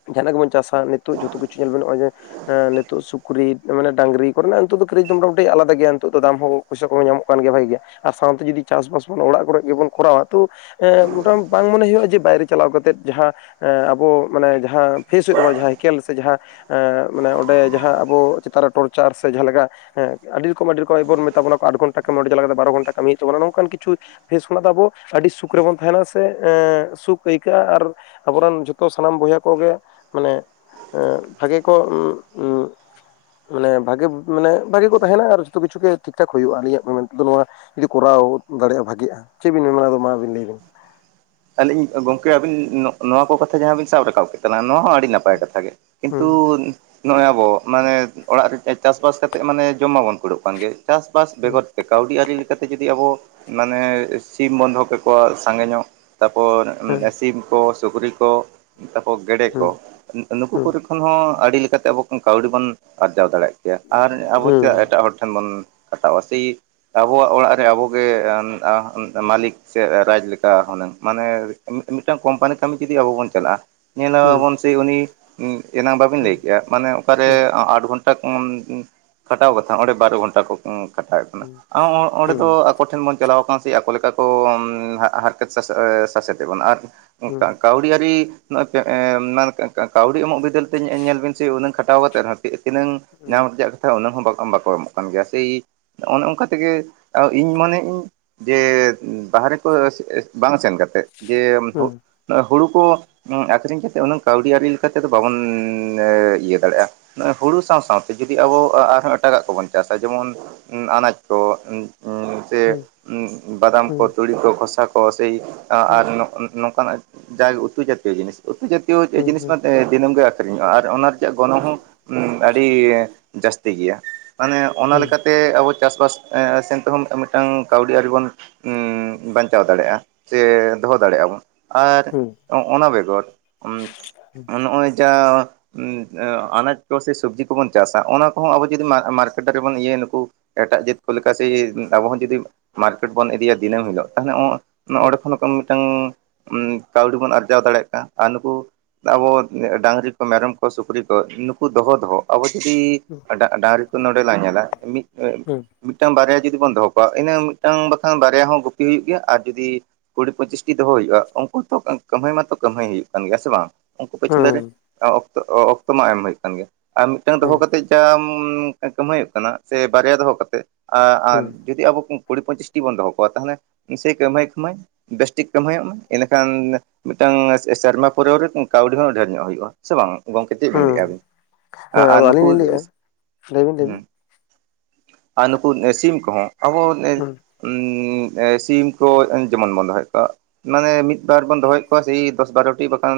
S1: ᱡᱟᱦᱟᱱᱟᱜ ᱜᱮᱵᱚᱱ ᱪᱟᱥᱼᱼ ᱟ ᱱᱤᱛᱚᱜ ᱡᱚᱛᱚ ᱠᱤᱪᱷᱩ ᱧᱮᱞ ᱢᱮ ᱱᱚᱜᱼᱚᱭ ᱡᱮᱼᱼ ᱮᱸ ᱱᱤᱛᱚᱜ ᱥᱩᱠᱨᱤ ᱢᱟᱱᱮ ᱰᱟᱝᱨᱤ ᱠᱚᱨᱮᱱᱟᱜ ᱱᱤᱛᱚᱜ ᱫᱚ ᱠᱮᱨᱮᱡ ᱫᱚ ᱢᱚᱴᱟ-ᱢᱩᱴᱤ ᱟᱞᱟᱫᱟ ᱜᱮᱭᱟ ᱱᱤᱛᱚᱜ ᱫᱚ ᱫᱟᱢ ᱦᱚᱸ ᱯᱚᱭᱥᱟ ᱠᱚᱦᱚᱸ ᱧᱟᱢᱚᱜ ᱠᱟᱱ ᱜᱮᱭᱟ ᱵᱷᱟᱜᱤ ᱜᱮᱭᱟ, ᱟᱨ ᱥᱟᱶᱛᱮ ᱡᱩᱫᱤ ᱪᱟᱥᱵᱟᱥ ᱵᱚᱱ ᱚᱲᱟᱜ ᱠᱚᱨᱮ ᱜᱮᱵᱚᱱ ᱠᱚᱨᱟᱣᱟ ᱛᱚᱼᱼ ᱮᱸ ᱢᱚᱴᱟᱢ ᱵᱟᱝ ᱢᱚᱱᱮ ᱦᱩᱭᱩᱜᱼᱟ ᱡᱮ ᱵᱟᱭᱨᱮ ᱪᱟᱞᱟᱣ ᱠᱟᱛᱮᱜ ᱡᱟᱦᱟᱸᱼᱼ ᱮᱸ ᱟᱵᱚ ᱢᱟᱱᱮ ᱡᱟᱦᱟᱸ ᱯᱷᱮᱥ ᱦᱩᱭᱩᱜ ᱛᱟᱵᱚᱱᱟ ᱡᱟᱦᱟᱸ ᱦᱤᱠᱮᱞ ᱥᱮ ᱡᱟᱦᱟᱸᱼᱼ ᱮᱸ ᱢᱟᱱᱮ ᱚᱸᱰᱮ ᱡᱟᱦᱟᱸ ᱟᱵᱚ ᱪᱮᱛᱟᱱ ᱨᱮ ᱴᱚᱨᱪᱟᱨ ᱥᱮ ᱡᱟᱦᱟᱸ ᱞᱮᱠᱟᱼᱼ ᱦᱮᱸ ᱟᱹᱰᱤ ᱨᱚᱠᱚᱢ ᱟᱹᱰᱤ ᱨᱚᱠᱚᱢ ᱮᱸ ᱵᱚᱱ ᱢᱮᱛᱟ ᱵᱚᱱᱟ ᱠᱚ ᱟᱴ ᱜᱷᱚᱱᱴᱟ ᱠᱟᱹᱢᱤ ᱚᱸᱲᱮ ᱪᱟᱞᱟᱣ ᱠᱟᱛᱮᱜ ᱵᱟᱨᱚ ᱜᱷᱚᱱᱟ ᱠᱟᱹᱢᱤ ᱦᱩᱭᱩᱜ ᱛᱟᱵᱚᱱᱟ ᱱᱚᱝᱠᱟᱱ ᱠᱤᱪᱷᱩᱼᱼ ᱯᱷᱮᱥ ᱠᱷᱚᱱᱟᱜ ᱫᱚ ᱟᱵᱚ ᱟᱹᱰᱤ ᱥᱩᱠ ᱨᱮᱵᱚᱱ ᱛᱟᱦᱮᱱᱟ ᱥᱮ ᱮᱸ ᱥᱩᱠ ᱟᱹᱭᱠᱟᱹᱜᱼᱟ ᱟᱨᱼᱼ ᱟᱵᱚᱨᱮᱱ ᱡᱚᱛᱚ ᱥᱟᱱᱟᱢ ᱵᱚᱭᱦᱟ ᱠᱚᱜᱮ ᱢᱟᱱᱮᱼᱼ ᱮᱸᱻ ᱵᱷᱟᱹᱜᱮ ᱠᱚ ᱩᱸ ᱩᱸᱼᱼ ᱢᱟᱱᱮ ᱵᱷᱟᱜᱮ ᱢᱟᱱᱮ ᱵᱷᱟᱜᱮ ᱠᱚ ᱛᱟᱦᱮᱱᱟ ᱟᱨ ᱡᱚᱛᱚ ᱠᱤᱪᱷᱩ ᱜᱮ ᱴᱷᱤᱠ-ᱴᱷᱟᱠ ᱦᱩᱭᱩᱜᱼᱟ ᱟᱹᱞᱤᱧᱟᱜ ᱢᱮᱱ ᱛᱮᱫᱚ ᱱᱚᱣᱟᱼᱼ ᱡᱩᱫᱤ ᱠᱚᱨᱟᱣ ᱫᱟᱲᱮᱭᱟᱜᱼᱟ ᱵᱷᱟᱹᱜᱤᱜᱼᱟ ᱪᱮᱫ ᱵᱤᱱ ᱢᱮᱱᱟ ᱢᱟ ᱟᱫᱚ ᱟᱵᱤᱱ ᱞᱟᱹᱭᱵᱮᱱ?
S2: ᱟᱹᱞᱤᱧ ᱜᱚᱝᱠᱮ ᱟᱵᱤᱱ ᱱᱚᱜ-ᱱᱚᱣᱟ ᱠᱚ ᱠᱟᱛᱷᱟ ᱡᱟᱦᱟᱸ ᱵᱤᱱ ᱥᱟᱵ ᱨᱟᱠᱟᱵ ᱠᱮᱫ ᱛᱟᱞᱟᱸᱜᱼᱟ ᱱᱚᱣᱟ ᱦᱚᱸ ᱟᱹᱰᱤ ᱱᱟᱯ ᱯᱟᱭ ᱠᱟᱛᱷᱟ ᱜᱮ
S1: ᱦᱩᱸ
S2: ᱠᱤᱱᱛᱩ ᱱᱚᱜ-ᱚᱭ ᱟᱵᱚ ᱢᱟᱱᱮ ᱚᱲᱟᱜ ᱨᱮ ᱪᱟᱥ-ᱵᱟᱥ ᱠᱟᱛᱮᱫ ᱢᱟᱱᱮ ᱡᱚᱢ ᱢᱟᱵᱚᱱ ᱠᱩᱲᱟᱹᱜ ᱠᱟᱱ ᱜᱮ ᱪᱟᱥ ᱵᱟᱥ
S1: ᱦᱩᱸ
S2: ᱵᱮᱜᱚᱨ ᱠᱟᱹᱣᱰᱤ ᱟᱹᱨᱤ ᱞᱮᱠᱟᱛᱮ ᱡᱩᱫᱤ ᱟᱵᱚ ᱢᱟᱱᱮ ᱥᱤᱢ ᱵᱚᱱ ᱫᱚᱦᱚ ᱠᱟᱠᱚᱣᱟ ᱥᱟᱸᱜᱮ ᱧᱚᱜ ᱛᱟᱯᱚᱨ
S1: ᱦᱩᱸ
S2: ᱥᱤᱢ ᱠᱚ, ᱥᱩᱠᱨᱤ ᱠᱚ, ᱛᱟᱯᱚᱨ ᱜᱮᱰᱮ
S1: ᱦᱩᱸ
S2: ᱠᱚ ᱱᱩᱠᱩ
S1: ᱦᱩᱸ
S2: ᱠᱚᱨᱮ ᱠᱚ ᱠᱷᱚᱱ ᱦᱚᱸ ᱟᱹᱰᱤ ᱞᱮᱠᱟᱛᱮ ᱟᱵᱚ ᱠᱷᱚᱱ ᱠᱟᱹᱣᱰᱤ ᱵᱚᱱ ᱟᱨᱡᱟᱣ ᱫᱟᱲᱮᱭᱟᱜ ᱠᱮᱭᱟ ᱟᱨ ᱟᱵᱚ ᱪᱮᱫᱟᱜ
S1: ᱦᱩᱸ
S2: ᱮᱴᱟᱜ ᱦᱚᱲ ᱴᱷᱮᱱ ᱵᱚᱱ ᱠᱷᱟᱴᱟᱣᱼᱟ ᱥᱮ ᱟᱵᱚᱣᱟᱜ ᱚᱲᱟᱜ ᱨᱮ ᱟᱵᱚᱜᱮ [unintelligible] ᱢᱟᱹᱞᱤᱠ ᱥᱮ ᱨᱟᱡᱽ ᱞᱮᱠᱟ ᱦᱩᱱᱟᱹᱝ ᱢᱟᱱᱮ ᱢᱤᱫᱴᱟᱝ ᱠᱳᱢᱯᱟᱱᱤ ᱠᱟᱹᱢᱤ ᱡᱩᱫᱤ ᱟᱵᱚ ᱵᱚᱱ ᱪᱟᱞᱟᱜᱼᱟ
S1: ᱦᱩᱸ
S2: ᱧᱮᱞᱟᱵᱚᱱ ᱥᱮ ᱩᱱᱤ ᱮᱱᱟᱝ ᱵᱟᱹᱵᱤᱱ
S1: ᱦᱩᱸ
S2: ᱞᱟᱹᱭ ᱠᱮᱼᱟ ᱢᱟᱱᱮ ᱚᱠᱟᱨᱮ
S1: ᱦᱩᱸ
S2: ᱟᱴ ᱜᱷᱚᱱ ᱴᱟ ᱠᱷᱚᱱ [unintelligible] ᱠᱷᱟᱴᱟᱣ ᱠᱟᱛᱷᱟ ᱚᱸᱰᱮ ᱵᱟᱨᱚ ᱜᱷᱚᱱᱴᱟ ᱠᱚ ᱠᱟᱴᱟᱣᱮᱫ ᱠᱟᱱᱟ
S1: ᱦᱩᱸ
S2: ᱚᱸᱰᱮ
S1: ᱦᱩᱸ
S2: ᱫᱚ ᱟᱠᱚ ᱴᱷᱮᱱ ᱵᱚᱱ ᱪᱟᱞᱟᱣ ᱠᱟᱱᱟ ᱥᱮ ᱟᱠᱚ ᱞᱮᱠᱟ ᱠᱚ ᱦᱟ ᱦᱟᱨᱠᱮᱛ ᱥᱟᱥ ᱟᱮᱻ ᱥᱟᱥᱮᱛ ᱮ ᱵᱚᱱ ᱟᱨ
S1: ᱦᱩᱸ
S2: ᱠ
S1: ᱦᱩᱸ
S2: ᱠᱟᱹᱣᱰᱤ ᱟᱨᱤ ᱱᱚᱜ ᱯᱮᱸᱻ [unintelligible] ᱠᱟᱹᱣᱰᱤ ᱮᱢᱚᱜ ᱵᱤᱫᱟᱹᱞ ᱛᱮ ᱧᱜ ᱧᱮᱞ ᱵᱤᱱ ᱥᱮ ᱩᱱᱟᱹᱝ ᱠᱷᱟᱴᱟᱣ ᱠᱟᱛᱮ ᱨᱮᱦᱚᱸ ᱛᱤᱱᱟᱹᱜ
S1: ᱦᱩᱸ
S2: ᱧᱟᱢ ᱨᱮᱡᱟᱜ ᱠᱟᱛᱷᱟ ᱩᱱᱟᱹᱜ ᱦᱚᱸ ᱵᱟᱠᱚ ᱮᱢᱚᱜ ᱠᱟᱱ ᱜᱮᱭᱟ ᱥᱮᱭ ᱚᱱᱮ ᱚᱱᱠᱟ ᱛᱮᱜᱮ ᱤᱧ ᱢᱚᱱᱮᱭᱼᱤᱧ ᱡᱮ ᱵᱟᱦᱨᱮ ᱠᱚ ᱥ ᱥ ᱵᱟᱝ ᱥᱮᱱ ᱠᱟᱛᱮᱫ ᱡᱮ
S1: ᱦᱩᱸ
S2: ᱦᱩ
S1: ᱦᱩᱸ
S2: ᱦᱩᱲᱩ ᱠᱚ ᱟᱠᱷᱨᱤᱧ ᱠᱟᱛᱮᱜ ᱩᱱᱟᱹᱝ ᱠᱟᱹᱣᱰᱤ ᱟᱨᱨᱤ ᱞᱮᱠᱟᱛᱮᱫᱚ ᱵᱟᱵᱚᱱ ᱤᱭᱟᱹ ᱫᱟᱲᱮᱭᱟᱜᱼᱟ, ᱱᱚᱜᱼᱚᱭ ᱦᱩᱲᱩ ᱥᱟᱶ-ᱥᱟᱶᱛᱮ ᱡᱩᱫᱤ ᱟᱵᱚ ᱟᱨᱦᱚᱸ ᱮᱴᱟᱜᱟᱜ ᱠᱚᱵᱚᱱ ᱪᱟᱥᱟ, ᱡᱮᱢᱚᱱ ᱟᱱᱟᱡ ᱠᱚ [unintelligible] ᱥᱮ
S1: ᱦᱩᱸ ᱦᱩᱸ
S2: ᱵᱟᱫᱟᱢ
S1: ᱦᱩᱸ ᱦᱩᱸ
S2: ᱠᱚ,
S1: ᱦᱩᱸ
S2: ᱛᱩᱲᱤ ᱠᱚ, ᱠᱷᱚᱥᱟ ᱠᱚ, ᱥᱮᱭ ᱟᱨ
S1: ᱦᱩᱸ
S2: ᱱᱚᱜ ᱱᱚᱝᱠᱟᱱᱟᱜ ᱡᱟᱜᱮ ᱩᱛᱩ ᱡᱟᱛᱤᱭᱚ ᱡᱤᱱᱤᱥ ᱩᱛᱩ ᱡᱟᱛᱤᱭ ᱡᱤᱱᱤᱥ
S1: ᱦᱩᱸ
S2: ᱢᱟ ᱫᱤᱱᱟᱹᱢ ᱜᱮ ᱟᱹᱠᱷᱨᱤᱧᱚᱜᱼᱟ ᱟᱨ ᱚᱱᱟ ᱨᱮᱭᱟᱜ ᱜᱚᱱᱚᱝ ᱦᱚᱸ ᱩᱸ ᱟᱹᱰᱤ ᱡᱟᱹᱥᱛᱤ ᱜᱮᱭᱟ, ᱢᱟᱱᱮ ᱚᱱᱟ ᱞᱮᱠᱟ ᱛᱮ ᱟᱵᱚ ᱪᱟᱥᱵᱟᱥ ᱮᱸ ᱥᱮᱱ ᱛᱮᱦᱚᱸ ᱢᱤᱫᱴᱟᱝ ᱠᱟᱹᱣᱰᱤ ᱟᱹᱨᱤ ᱵᱚᱱ ᱩᱸ ᱵᱟᱧ ᱪᱟᱣ ᱫᱟᱲᱮᱭᱟᱜᱼᱟ, ᱥᱮ ᱫᱚᱦᱚ ᱫᱟᱲᱮᱭᱟᱜᱼᱟ ᱵᱚᱱ᱾ ᱟᱨ ᱚᱱᱟ ᱵᱮᱜᱚᱨ ᱚᱢ ᱱᱚᱜᱼᱚᱭ ᱡᱟ ᱚᱸ ᱚᱸ ᱟᱱᱟᱡ ᱠᱚ ᱥᱮ ᱥᱚᱵᱡᱤ ᱠᱚᱵᱚᱱ ᱪᱟᱥᱟ ᱚᱱᱟ ᱠᱚᱦᱚᱸ ᱟᱵᱚ ᱡᱩᱫᱤ ᱢᱟ-ᱢᱟᱨᱠᱮᱴᱟᱨᱤ ᱵᱚᱱ ᱤᱭᱟᱹᱭᱟ ᱱᱩᱠᱩ ᱮᱴᱟᱜ ᱡᱟᱹᱛ ᱠᱚ ᱞᱮᱠᱟ ᱥᱮ ᱟᱵᱦᱚᱸ ᱡᱩᱫᱤ ᱢᱟᱨᱠᱮᱴ ᱵᱚᱱ ᱤᱫᱤᱭᱟ ᱫᱤᱱᱟᱹᱢ ᱦᱤᱞᱳᱜ ᱛᱟᱦᱞᱮ ᱚᱸ ᱚᱸᱰᱮ ᱠᱷᱚᱱ ᱢᱤᱫᱴᱟᱝ ᱠᱟᱹᱣᱰᱤ ᱵᱚᱱ ᱟᱨᱡᱟᱣ ᱫᱟᱲᱮᱭᱟᱜ ᱠᱟᱱᱟ ᱟᱨ ᱱᱩᱠᱩ ᱟᱵᱚ ᱰᱟᱝᱨᱤ ᱠᱚ, ᱢᱮᱨᱚᱢ ᱠᱚ, ᱥᱩᱠᱨᱤ ᱠᱚ, ᱱᱩᱠᱩ ᱫᱚᱦᱚ ᱫᱚᱦᱚ ᱟᱵᱚ ᱡᱩᱫᱤ ᱰᱟᱝᱨᱤ ᱠᱚ ᱱᱚᱸᱰᱮ ᱞᱟᱟᱝ ᱧᱮᱞᱟ ᱢᱤᱫ ᱢᱤᱫᱴᱟᱝ ᱵᱟᱨᱭᱟ ᱡᱩᱫᱤ ᱵᱚᱱ ᱫᱚᱦᱚ ᱠᱚᱣᱟ ᱤᱱᱟᱹ ᱢᱤᱫᱴᱟᱝ ᱵᱟᱠᱷᱟᱱ ᱵᱟᱨᱭᱟ ᱦᱚᱸ ᱜᱩᱯᱤ ᱦᱩᱭᱩᱜ ᱜᱮᱭᱟ ᱟᱨ ᱡᱩᱫᱤ ᱠᱩᱲᱤ ᱯᱚᱸᱪᱤᱥᱴᱤ ᱫᱚᱦᱚ ᱦᱩᱭᱩᱜᱼᱟ, ᱩᱝᱠᱩ ᱦᱚᱸᱛᱚ ᱠᱟᱹᱢᱦᱟᱹᱭ ᱢᱟᱭᱚ ᱠᱟᱹᱢᱦᱟᱹᱭ ᱦᱩᱭᱩᱜ ᱠᱟᱱ ᱜᱮᱭᱟ ᱥᱮ ᱵᱟᱝ᱾ ᱩᱝᱠᱩ ᱯᱤᱪᱷᱞᱟᱹ ᱨᱮ ᱮᱸ ᱚᱠᱛᱚ-ᱚᱠᱛᱚ ᱢᱟ ᱮᱢ ᱦᱩᱭᱩᱜ ᱠᱟᱱ ᱜᱮᱭᱟ, ᱟᱨ ᱢᱤᱫᱴᱟᱝ ᱫᱚᱦᱚ ᱠᱟᱛᱮᱫ ᱠᱟᱴ ᱠᱟᱹᱢᱦᱟᱹᱭ ᱠᱟᱱᱟ ᱥᱮ ᱵᱟᱨᱭᱟ ᱫᱚᱦᱚ ᱠᱟᱛᱮᱜ ᱟᱸ ᱟᱸ
S1: ᱦᱩᱸ
S2: ᱡᱩᱫᱤ ᱟᱵᱚ ᱠᱩᱲᱤ ᱯᱚᱪᱤᱥᱴᱤ ᱵᱚᱱ ᱫᱚᱦᱚ ᱠᱚᱣᱟ ᱛᱟᱦᱞᱮ ᱱᱤᱥᱮᱭ ᱠᱟᱹᱢᱦᱟᱹᱭ ᱠᱟᱹᱢᱦᱟᱹᱭ ᱵᱮᱥᱴᱷᱤᱠ ᱠᱟᱹᱢᱦᱟᱹᱭᱚᱜ ᱢᱟ, ᱮᱸᱰᱮᱠᱷᱟᱱ ᱢᱤᱫᱴᱟᱝ ᱥᱮᱨᱢᱟ ᱯᱚᱨᱟᱹᱣ ᱨᱮ ᱠᱟᱹᱣᱰᱤ ᱦᱚᱸ ᱰᱷᱮᱨ ᱧᱚᱜ ᱦᱩᱭᱩᱜᱼᱟ᱾ ᱥᱮ ᱵᱟᱝ ᱜᱚᱝᱠᱮ ᱪᱮᱫ ᱵᱤᱱ ᱞᱟᱹᱭᱮᱜᱼᱟ
S1: ᱦᱩᱸ
S2: ᱟᱵᱤᱱ?
S1: ᱦᱮᱸ
S2: ᱟᱨ
S1: ᱟᱫᱚ
S2: ᱱᱩᱠᱩ
S1: ᱟᱹᱞᱤᱧ ᱞᱤᱧ ᱞᱟᱹᱭᱮᱜᱼᱟ ᱞᱟᱹᱭᱵᱤᱱ
S2: ᱦᱩᱸᱼᱼ
S1: ᱞᱟᱹᱭᱵᱤᱱ
S2: ᱟᱨ ᱱᱩᱠᱩ ᱥᱤᱢ ᱠᱚᱦᱚᱸ ᱟᱵᱚ
S1: ᱦᱩᱸ
S2: ᱩᱸ ᱮ ᱥᱤᱢ ᱠᱚ ᱡᱮᱢᱚᱱ ᱵᱚᱱ ᱫᱚᱦᱚᱭᱮᱜ ᱠᱚᱣᱟ ᱢᱟᱱᱮ ᱢᱤᱫᱵᱟᱨ ᱵᱚᱱ ᱫᱚᱦᱚᱭᱮᱜ ᱠᱚᱣᱟ ᱥᱮ ᱮᱭ ᱫᱚᱥ ᱵᱟᱨᱚᱴᱤ ᱵᱟᱠᱷᱟᱱ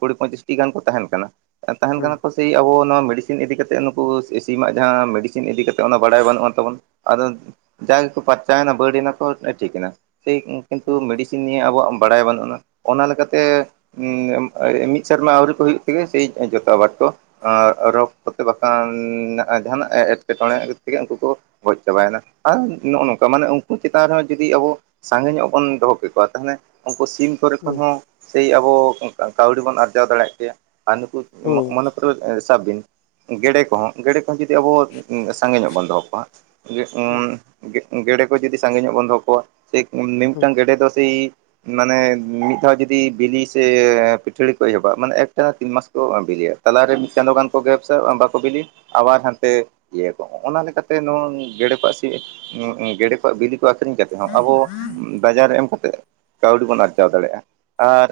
S2: ᱠᱩᱲᱤ ᱯᱚᱸᱪᱤᱥᱴᱤ ᱜᱟᱱ ᱠᱚ ᱛᱟᱦᱮᱱ ᱠᱟᱱᱟ᱾ ᱛᱟᱦᱮᱱ
S1: ᱦᱩᱸ
S2: ᱠᱟᱱᱟ ᱠᱚ ᱥᱮᱭ ᱟᱵᱚ ᱱᱚᱣᱟ ᱢᱮᱰᱤᱥᱤᱱ ᱤᱫᱤ ᱠᱟᱛᱮ ᱱᱩᱠᱩ ᱮ ᱥᱤᱢᱟᱜ ᱡᱟᱦᱟᱸ ᱢᱮᱰᱤᱥᱤᱱ ᱤᱫᱤ ᱠᱟᱛᱮᱫ ᱚᱱᱟ ᱵᱟᱲᱟᱭ ᱵᱟᱹᱱᱩᱜᱼᱟ ᱛᱟᱵᱚᱱ᱾ ᱟᱫᱚ ᱡᱟ ᱜᱮᱠᱚ ᱯᱟᱨᱪᱟᱣᱮᱱᱟ ᱵᱟᱹᱲ ᱮᱱᱟ ᱠᱚ ᱴᱷᱤᱠᱮᱱᱟ᱾ ᱥᱮᱭ ᱠᱤᱱᱛᱩ
S1: ᱦᱩᱸ
S2: ᱢᱮᱤᱰᱤᱥᱤᱱ ᱱᱤᱭᱮ ᱟᱵᱚᱣᱟᱜ ᱵᱟᱲᱟᱭ ᱵᱟᱹᱱᱩᱜᱼᱟ ᱚᱱᱟ ᱞᱮᱠᱟᱛᱮ ᱩᱸ ᱢᱤᱫ ᱥᱮᱨᱢᱟ ᱟᱹᱣᱨᱤ ᱠᱚ ᱦᱩᱭᱩᱜ ᱛᱮᱜᱮ ᱥᱮ ᱡᱚᱛᱚ ᱟᱵᱟᱨ ᱠᱚ ᱟᱨ ᱨᱳᱜᱽ ᱠᱚᱛᱮ ᱵᱟᱠᱷᱟᱱ ᱡᱟᱦᱟᱱᱟᱜ ᱮᱸᱴᱠᱮᱴᱚᱬᱮ ᱛᱮᱜᱮ ᱩᱱᱠᱩ ᱠᱚ ᱜᱚᱡ ᱪᱟᱵᱟᱭᱱᱟ, ᱟᱨ ᱱᱚᱜᱼᱚ ᱱᱚᱝᱠᱟ ᱢᱟᱱᱮ ᱩᱱᱠᱩ ᱪᱮᱛᱟᱱ ᱨᱮᱦᱚᱸ ᱡᱩᱫᱤ ᱟᱵᱚ ᱥᱟᱸᱜᱮ ᱧᱚᱜ ᱵᱚᱱ ᱫᱚᱦᱚ ᱠᱮᱠᱚᱣᱟ ᱛᱟᱦᱞᱮ ᱩᱝᱠᱩ ᱥᱤᱢ ᱠᱚᱨᱮ ᱠᱷᱚᱱ
S1: ᱦᱩᱸ
S2: ᱦᱚᱸ ᱥᱮᱭ ᱟᱵᱚ ᱠᱟ-ᱠᱟᱹᱣᱰᱤ ᱵᱚᱱ ᱟᱨᱡᱟᱣ ᱫᱟᱲᱮᱭᱟᱜ ᱠᱮᱭᱟ, ᱟᱨ ᱱᱩᱠᱩ
S1: ᱦᱩᱸ
S2: ᱢᱚ-ᱢᱚᱱᱮ ᱠᱚᱨᱮ ᱥᱟᱵ ᱵᱤᱱ ᱜᱮᱰᱮ ᱠᱚᱦᱚᱸ ᱜᱮᱲᱮ ᱠᱚᱦᱚᱸ ᱡᱩᱫᱤ ᱟᱵᱚ ᱥᱟᱸᱜᱮ ᱧᱚᱜ ᱵᱚᱱ ᱫᱚᱦᱚ ᱠᱚᱣᱟ ᱩᱸ ᱜᱮᱲᱮ ᱠᱚ ᱡᱩᱫᱤ ᱥᱟᱸᱜᱮ ᱧᱚᱜ ᱵᱚᱱ ᱫᱚᱦᱚ ᱠᱚᱣᱟ ᱥᱮ ᱩᱱᱤ
S1: ᱦᱩᱸ
S2: ᱢᱤᱫᱴᱟᱝ ᱜᱮᱰᱮ ᱫᱚ ᱥᱮᱭ ᱢᱟᱱᱮ ᱢᱤᱫ ᱫᱷᱟᱣ ᱡᱩᱫᱤ ᱵᱤᱞᱤ ᱥᱮ ᱯᱤᱴᱷᱟᱹᱲᱤ ᱠᱚ ᱮᱦᱚᱵ ᱢᱟᱱᱮ ᱮᱠᱴᱟᱱᱟ ᱛᱤᱱ ᱢᱟᱥ ᱠᱚ ᱵᱤᱞᱤᱭᱟ᱾ ᱛᱟᱞᱟ ᱨᱮ ᱢᱤᱫ ᱪᱟᱸᱫᱚ ᱠᱟᱱ ᱠᱚ ᱜᱮᱯᱥᱟ ᱵᱟᱠᱚ ᱵᱤᱞᱤᱭᱟ᱾ ᱟᱵᱟᱨ ᱦᱟᱱᱛᱮ ᱤᱭᱟᱹ ᱠᱚ ᱦᱚᱸᱜᱼᱱᱟ ᱞᱮᱠᱟ ᱛᱮ ᱱᱚᱣᱟ ᱜᱮᱰᱮ ᱠᱚᱣᱟᱜ ᱥᱤ ᱚᱸᱜ ᱚᱸᱜ ᱜᱮᱰᱮ ᱠᱚᱣᱟᱜ ᱵᱤᱞᱤ ᱠᱚ ᱟᱠᱷᱨᱤᱧ ᱠᱟᱛ ᱡᱟᱦᱟᱸ ᱟᱵᱚ ᱵᱟᱡᱟᱨ ᱮᱢ ᱠᱟᱛᱮᱜ ᱠᱟᱹᱣᱰᱤ ᱵᱚᱱ ᱟᱨᱡᱟᱣ ᱫᱟᱲᱮᱭᱟᱜᱼᱟ, ᱟᱨ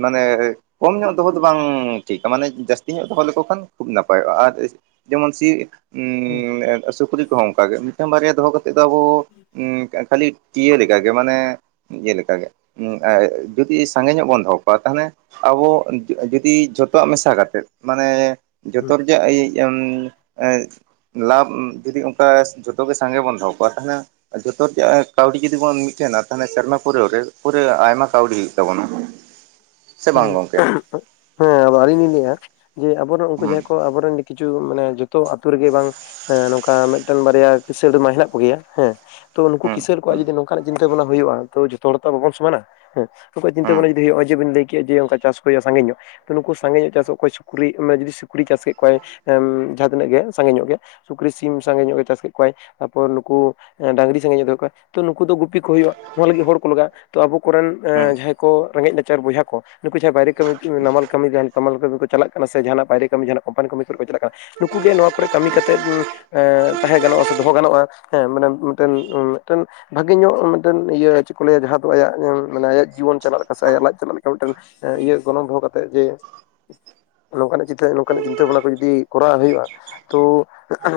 S2: ᱢᱟᱱᱮ ᱠᱚᱢ ᱧᱚᱜ ᱫᱚᱦᱚ ᱫᱚ ᱵᱟᱝ ᱴᱷᱤᱠᱟ, ᱢᱟᱱᱮ ᱡᱟᱹᱥᱛᱤ ᱧᱚᱜ ᱫᱚᱦᱚ ᱞᱮᱠᱚ ᱠᱷᱟᱱ ᱠᱷᱩᱵ ᱱᱟᱯᱟᱭᱚᱜᱼᱟ, ᱟᱨ ᱡᱮᱢᱚᱱ ᱥᱤᱜ
S1: ᱦᱩᱸ
S2: ᱩᱸ ᱮᱰ ᱥᱩᱠᱨᱤ ᱠᱚᱦᱚᱸ ᱚᱝᱠᱟ ᱜᱮ ᱢᱤᱫᱴᱟᱝ ᱵᱟᱨᱭᱟ ᱫᱚᱦᱚ ᱠᱟᱛᱮᱜ ᱫᱚ ᱟᱵᱚ ᱩᱸ ᱠᱷᱟᱹᱞᱤ ᱪᱤᱭᱟᱹ ᱞᱮᱠᱟ ᱜᱮ ᱢᱟᱱᱮ ᱤᱭᱟᱹ ᱞᱮᱠᱟ ᱜᱮ᱾ ᱩᱸ ᱮ ᱡᱩᱫᱤ ᱥᱟᱸᱜᱮ ᱧᱚᱜ ᱵᱚᱱ ᱫᱚᱦᱚ ᱠᱚᱣᱟ ᱛᱟᱦᱞᱮᱲ ᱟᱵᱚ ᱡᱩᱫᱤ ᱡᱷᱚᱛᱚᱣᱟᱜ ᱢᱮᱥᱟ ᱠᱟᱛᱮᱫ ᱢᱟᱱᱮ ᱡᱚᱛᱚ
S1: ᱦᱩᱸ
S2: ᱨᱮᱭᱟᱜ ᱤᱡ ᱤᱭᱟᱢ ᱮᱸ ᱞᱟᱵᱷ ᱡᱩᱫᱤ ᱚᱝᱠᱟ ᱡᱷᱚᱛᱚ ᱜᱮ ᱥᱟᱸᱜᱮ ᱵᱚᱱ ᱫᱚᱦᱚ ᱠᱚᱣᱟ ᱛᱟᱦᱞᱮ ᱡᱚᱛᱚ ᱡᱟ ᱮᱸ ᱠᱟᱹᱣᱰᱤ ᱡᱩᱫᱤ ᱵᱚᱱ ᱢᱤᱫᱴᱷᱮᱱᱟ ᱛᱟᱦᱞᱮ ᱥᱮᱨᱢᱟ ᱯᱩᱨᱟᱹ ᱨᱮ ᱯᱩᱨᱟᱹ ᱟᱭᱢᱟ ᱠᱟᱹᱣᱰᱤ ᱦᱩᱭᱩᱜ ᱛᱟᱵᱚᱱᱟ᱾ ᱥᱮ ᱵᱟᱝ ᱜᱚᱝᱠᱮ
S1: ᱦᱮᱸ ᱟᱹᱞᱤᱧ ᱞᱤᱧ ᱞᱟᱹᱭᱮᱜᱼᱟ, ᱡᱮ ᱟᱵᱚ ᱫᱚ ᱩᱝᱠᱩ
S2: ᱦᱩᱸ
S1: ᱡᱟᱦᱟᱸᱭ ᱠᱚ ᱟᱵᱚ ᱨᱮᱱ ᱠᱤᱪᱩ ᱢᱟᱱᱮ ᱡᱚᱛᱚ ᱟᱛᱩ ᱨᱮ ᱜᱮ ᱵᱟᱝ ᱮᱸ ᱱᱚᱝᱠᱟ ᱢᱤᱫᱴᱮᱱ ᱵᱟᱨᱭᱟ ᱠᱤᱥᱟᱹᱲ ᱢᱟ ᱦᱮᱱᱟᱜ ᱠᱚ ᱜᱮᱭᱟ ᱦᱮᱸ᱾ ᱛᱚ ᱱᱩᱠᱩ
S2: ᱦᱩᱸ
S1: ᱠᱤᱥᱟᱹᱲ ᱠᱚᱣᱟᱜ
S2: ᱦᱩᱸ
S1: ᱡᱩᱫᱤ ᱱᱚᱝᱠᱟᱱᱟᱜ ᱪᱤᱱᱛᱟᱹ ᱵᱷᱟᱱᱟ ᱦᱩᱭᱩᱜᱼᱟ ᱛᱚ ᱡᱚᱛᱚ ᱦᱚᱲ ᱛᱚ ᱵᱟᱵᱚᱱ ᱥᱚᱢᱟᱱᱟ᱾ ᱦᱮᱸ ᱱᱩᱠᱩᱣᱟᱜ ᱪᱤᱱᱛᱟᱹ
S2: ᱦᱩᱸ
S1: ᱵᱷᱟᱵᱱᱟ ᱡᱩᱫᱤ ᱦᱩᱭᱩᱜ ᱦᱚᱸᱜᱼᱚᱭ ᱡᱮ ᱵᱮᱱ ᱞᱟᱹᱭ ᱠᱮᱜ ᱡᱮ ᱚᱝᱠᱟ ᱪᱟᱥ ᱠᱚ ᱦᱩᱭᱩᱜᱼᱟ ᱚᱝᱠᱟ ᱥᱟᱸᱜᱮ ᱧᱚᱜ᱾ ᱱᱩᱠᱩ ᱥᱟᱸᱜᱮ ᱧᱚᱜ ᱪᱟᱥᱚᱜ ᱠᱚᱣᱟᱭ ᱪᱷᱩᱠᱨᱤ ᱚᱱᱟ ᱡᱩᱫᱤ ᱥᱩᱠᱨᱤ ᱪᱟᱥ ᱠᱮᱫ ᱠᱚᱣᱟᱭ ᱮᱢ ᱡᱟᱦᱟᱸ ᱛᱤᱱᱟᱹᱜ ᱜᱮ ᱥᱟᱸᱜᱮ ᱧᱚᱜ ᱜᱮ ᱥᱩᱠᱨᱤ ᱥᱤᱢ ᱥᱟᱸᱜᱮ ᱧᱚᱜ ᱜᱮ ᱪᱟᱥ ᱠᱮᱫ ᱠᱚᱣᱟᱭ ᱛᱟᱨᱯᱚᱨ ᱱᱩᱠᱩ ᱰᱟᱹᱝᱨᱤ ᱥᱟᱸᱜᱤᱧ ᱫᱚᱦᱚ ᱠᱚᱣᱟ ᱛᱚ ᱱᱩᱠᱩ ᱫᱚ ᱜᱩᱯᱤ ᱠᱚ ᱦᱩᱭᱩᱜ-ᱟ ᱱᱚᱣᱟ ᱞᱟᱹᱜᱤᱫ ᱦᱚᱲ ᱠᱚ ᱞᱟᱜᱟᱜ-ᱟ ᱛᱚ ᱟᱵᱚ ᱠᱚ ᱨᱮᱱ
S2: ᱦᱩᱸ
S1: ᱮᱸ ᱡᱟᱦᱟᱸᱭ ᱠᱚ ᱨᱮᱸᱜᱮᱡ ᱱᱟᱪᱟᱨ ᱵᱚᱭᱦᱟ ᱠᱚ ᱱᱩᱠᱩ ᱡᱟᱦᱟᱸᱭ ᱵᱟᱭᱨᱮ ᱠᱟᱹᱢᱤ ᱪᱩ ᱱᱟᱢᱟᱞ ᱠᱟᱹᱢᱤ ᱛᱟᱢᱟᱞ ᱠᱟᱹᱢᱤ ᱠᱚ ᱪᱟᱞᱟᱜ ᱠᱟᱱᱟ ᱥᱮ ᱡᱟᱦᱟᱱᱟᱜ ᱵᱟᱭᱨᱮ ᱠᱟᱹᱢᱤ ᱡᱟᱦᱟᱱᱟᱜ ᱠᱚᱯᱟᱱ ᱠᱟᱹᱢᱤ ᱠᱚᱨᱮ ᱠᱚ ᱪᱟᱞᱟᱜ ᱠᱟᱱᱟ᱾ ᱱᱩᱠᱩ ᱜᱮ ᱱᱚᱶᱟ ᱠᱚᱨᱮ ᱠᱟᱹᱢᱤ ᱠᱟᱛᱮᱫ ᱩᱸ ᱛᱟᱦᱮᱸ ᱜᱟᱱᱚᱜ-ᱟ ᱥᱮ ᱫᱚᱦᱚ ᱜᱟᱱᱚᱜ-ᱟ ᱦᱮᱸ ᱢᱟᱱᱮ ᱢᱤᱫ ᱴᱮᱱ ᱢᱤᱫ ᱴᱮᱱ ᱵᱷᱟᱜᱮ ᱧᱚᱜ ᱢᱤᱫ ᱴᱮᱱ ᱤᱭᱟᱹ ᱪᱮᱫ ᱠᱚ ᱞᱟᱹᱭᱟ ᱡᱟᱦᱟᱸ ᱫᱚ ᱟᱭᱟᱜ ᱮᱢ ᱟᱭᱟᱜ ᱡᱤᱭᱚᱱ ᱪᱟᱞᱟᱜ ᱞᱮᱠᱟ ᱥᱮ ᱟᱭᱟᱜ ᱞᱟᱡ ᱪᱟᱞᱟᱜ ᱞᱮᱠᱟ ᱢᱤᱫ ᱴᱮᱱ ᱮᱸ ᱤᱭᱟᱹ ᱜᱚᱱᱚᱝ ᱫᱚᱦᱚ ᱠᱟᱛᱮᱫ ᱡᱮ ᱱᱚᱝᱠᱟᱱᱟᱜ ᱪᱤᱛᱟᱹ ᱱᱚᱝᱠᱟᱱᱟᱜ ᱪᱤᱱᱛᱟᱹ ᱵᱷᱟᱵᱽᱱᱟ ᱠᱚ ᱡᱩᱫᱤ ᱠᱚᱨᱟᱣ ᱦᱩᱭᱩᱜ-ᱟ ᱛᱚ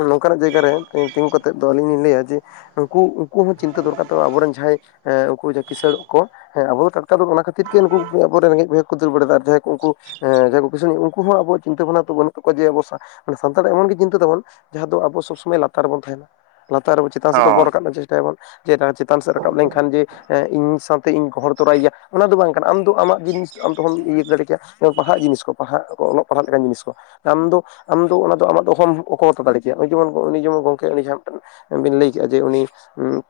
S1: ᱱᱚᱝᱠᱟᱱᱟᱜ ᱡᱟᱭᱜᱟ ᱨᱮ ᱛᱤᱸᱜᱩ ᱠᱟᱛᱮᱫ ᱫᱚ ᱟᱞᱤᱧ ᱞᱤᱧ ᱞᱟᱹᱭᱟ ᱡᱮ ᱩᱱᱠᱩ ᱩᱱᱠᱩ ᱦᱚᱸ ᱪᱤᱱᱛᱟᱹ ᱫᱚᱨᱠᱟᱨ ᱛᱟᱠᱚ ᱟᱵᱚ ᱨᱮᱱ ᱡᱟᱦᱟᱸᱭ ᱮᱸ ᱩᱱᱠᱩ ᱠᱤᱥᱟᱹᱬ ᱠᱚ ᱦᱮᱸ ᱟᱵᱚ ᱫᱚ ᱴᱟᱴᱠᱟ ᱫᱚ ᱚᱱᱟ ᱠᱷᱟᱹᱛᱤᱨ ᱜᱮ ᱩᱱᱠᱩ ᱟᱵᱚ ᱨᱮᱜᱮᱡ ᱵᱚᱭᱦᱟ ᱠᱚ ᱫᱟᱹᱲ ᱵᱟᱲᱟᱫᱟ ᱡᱟᱦᱟᱸᱭ ᱠᱚ ᱩᱱᱠᱩ ᱮᱸ ᱡᱟᱦᱟᱸᱭ ᱠᱤᱥᱟᱹᱲ ᱩᱱᱠᱩ ᱦᱚᱸ ᱟᱵᱚᱣᱟᱜ ᱪᱤᱱᱛᱟᱹ ᱵᱷᱟᱱᱟ ᱫᱚ ᱵᱟᱹᱱᱩᱜ ᱛᱟᱠᱚᱣᱟ ᱡᱮ ᱟᱵᱚ ᱥᱟᱸ ᱥᱟᱱᱛᱟᱲᱟᱜ ᱮᱢᱚᱱ ᱜᱮ ᱪᱤᱱᱛᱟᱹ ᱛᱟᱵᱚᱱ ᱡᱟᱦᱟᱸ ᱫᱚ ᱟᱵᱚ ᱥᱚᱵᱽ ᱥᱚᱢᱚᱭ ᱞᱟᱛᱟᱨ ᱨᱮ ᱵᱚᱱ ᱛᱟᱦᱮᱱᱟ ᱞᱟᱛᱟᱨ ᱨᱮᱵᱚ ᱪᱮᱛᱟᱱ ᱥᱮᱫ ᱫᱚᱵᱚᱱ
S2: ᱦᱳᱭ
S1: ᱨᱟᱠᱟᱵᱟ ᱡᱮ ᱛᱮ ᱟᱵᱚᱱ ᱪᱮᱛᱟᱱ ᱥᱮᱫ ᱨᱟᱠᱟᱵ ᱞᱮᱱᱠᱷᱟᱱ ᱡᱮ ᱮᱸ ᱤᱧ ᱥᱟᱶᱛᱮ ᱤᱧ ᱜᱚᱦᱚᱲ ᱛᱚᱨᱟᱭᱮᱭᱟ ᱚᱱᱟ ᱫᱚ ᱵᱟᱝ ᱠᱟᱱᱟ ᱟᱢ ᱛᱩ ᱟᱢᱟᱜ ᱡᱤᱱᱤᱥ ᱟᱢ ᱛᱮᱦᱚᱢ ᱤᱭᱟᱹ ᱫᱟᱲᱮ ᱠᱮᱭᱟ ᱯᱟᱲᱦᱟᱜ ᱡᱤᱱᱤᱥ ᱠᱚ ᱯᱟᱲᱦᱟᱜ ᱠᱚ ᱚᱞᱚᱜ ᱯᱟᱲᱦᱟᱜ ᱞᱮᱠᱟᱱ ᱡᱤᱱᱤᱥ ᱠᱚ ᱟᱢ ᱫᱚ ᱟᱢ ᱫᱚ ᱚᱱᱟ ᱫᱚ ᱟᱢᱟᱜ ᱫᱚ ᱚᱦᱚᱢ ᱚᱠᱚ ᱚᱛᱚ ᱫᱟᱲᱮ ᱠᱮᱭᱟ ᱡᱮᱢᱚᱱ ᱩᱱᱤ ᱡᱮᱢᱚᱱ ᱜᱚᱝᱠᱮ ᱩᱱᱤ ᱡᱟᱦᱟᱸ ᱢᱤᱫ ᱴᱮᱱ ᱵᱤᱱ ᱞᱟᱹᱭ ᱠᱮᱫᱮᱜ-ᱟ ᱡᱮ ᱩᱱᱤ ᱩᱸ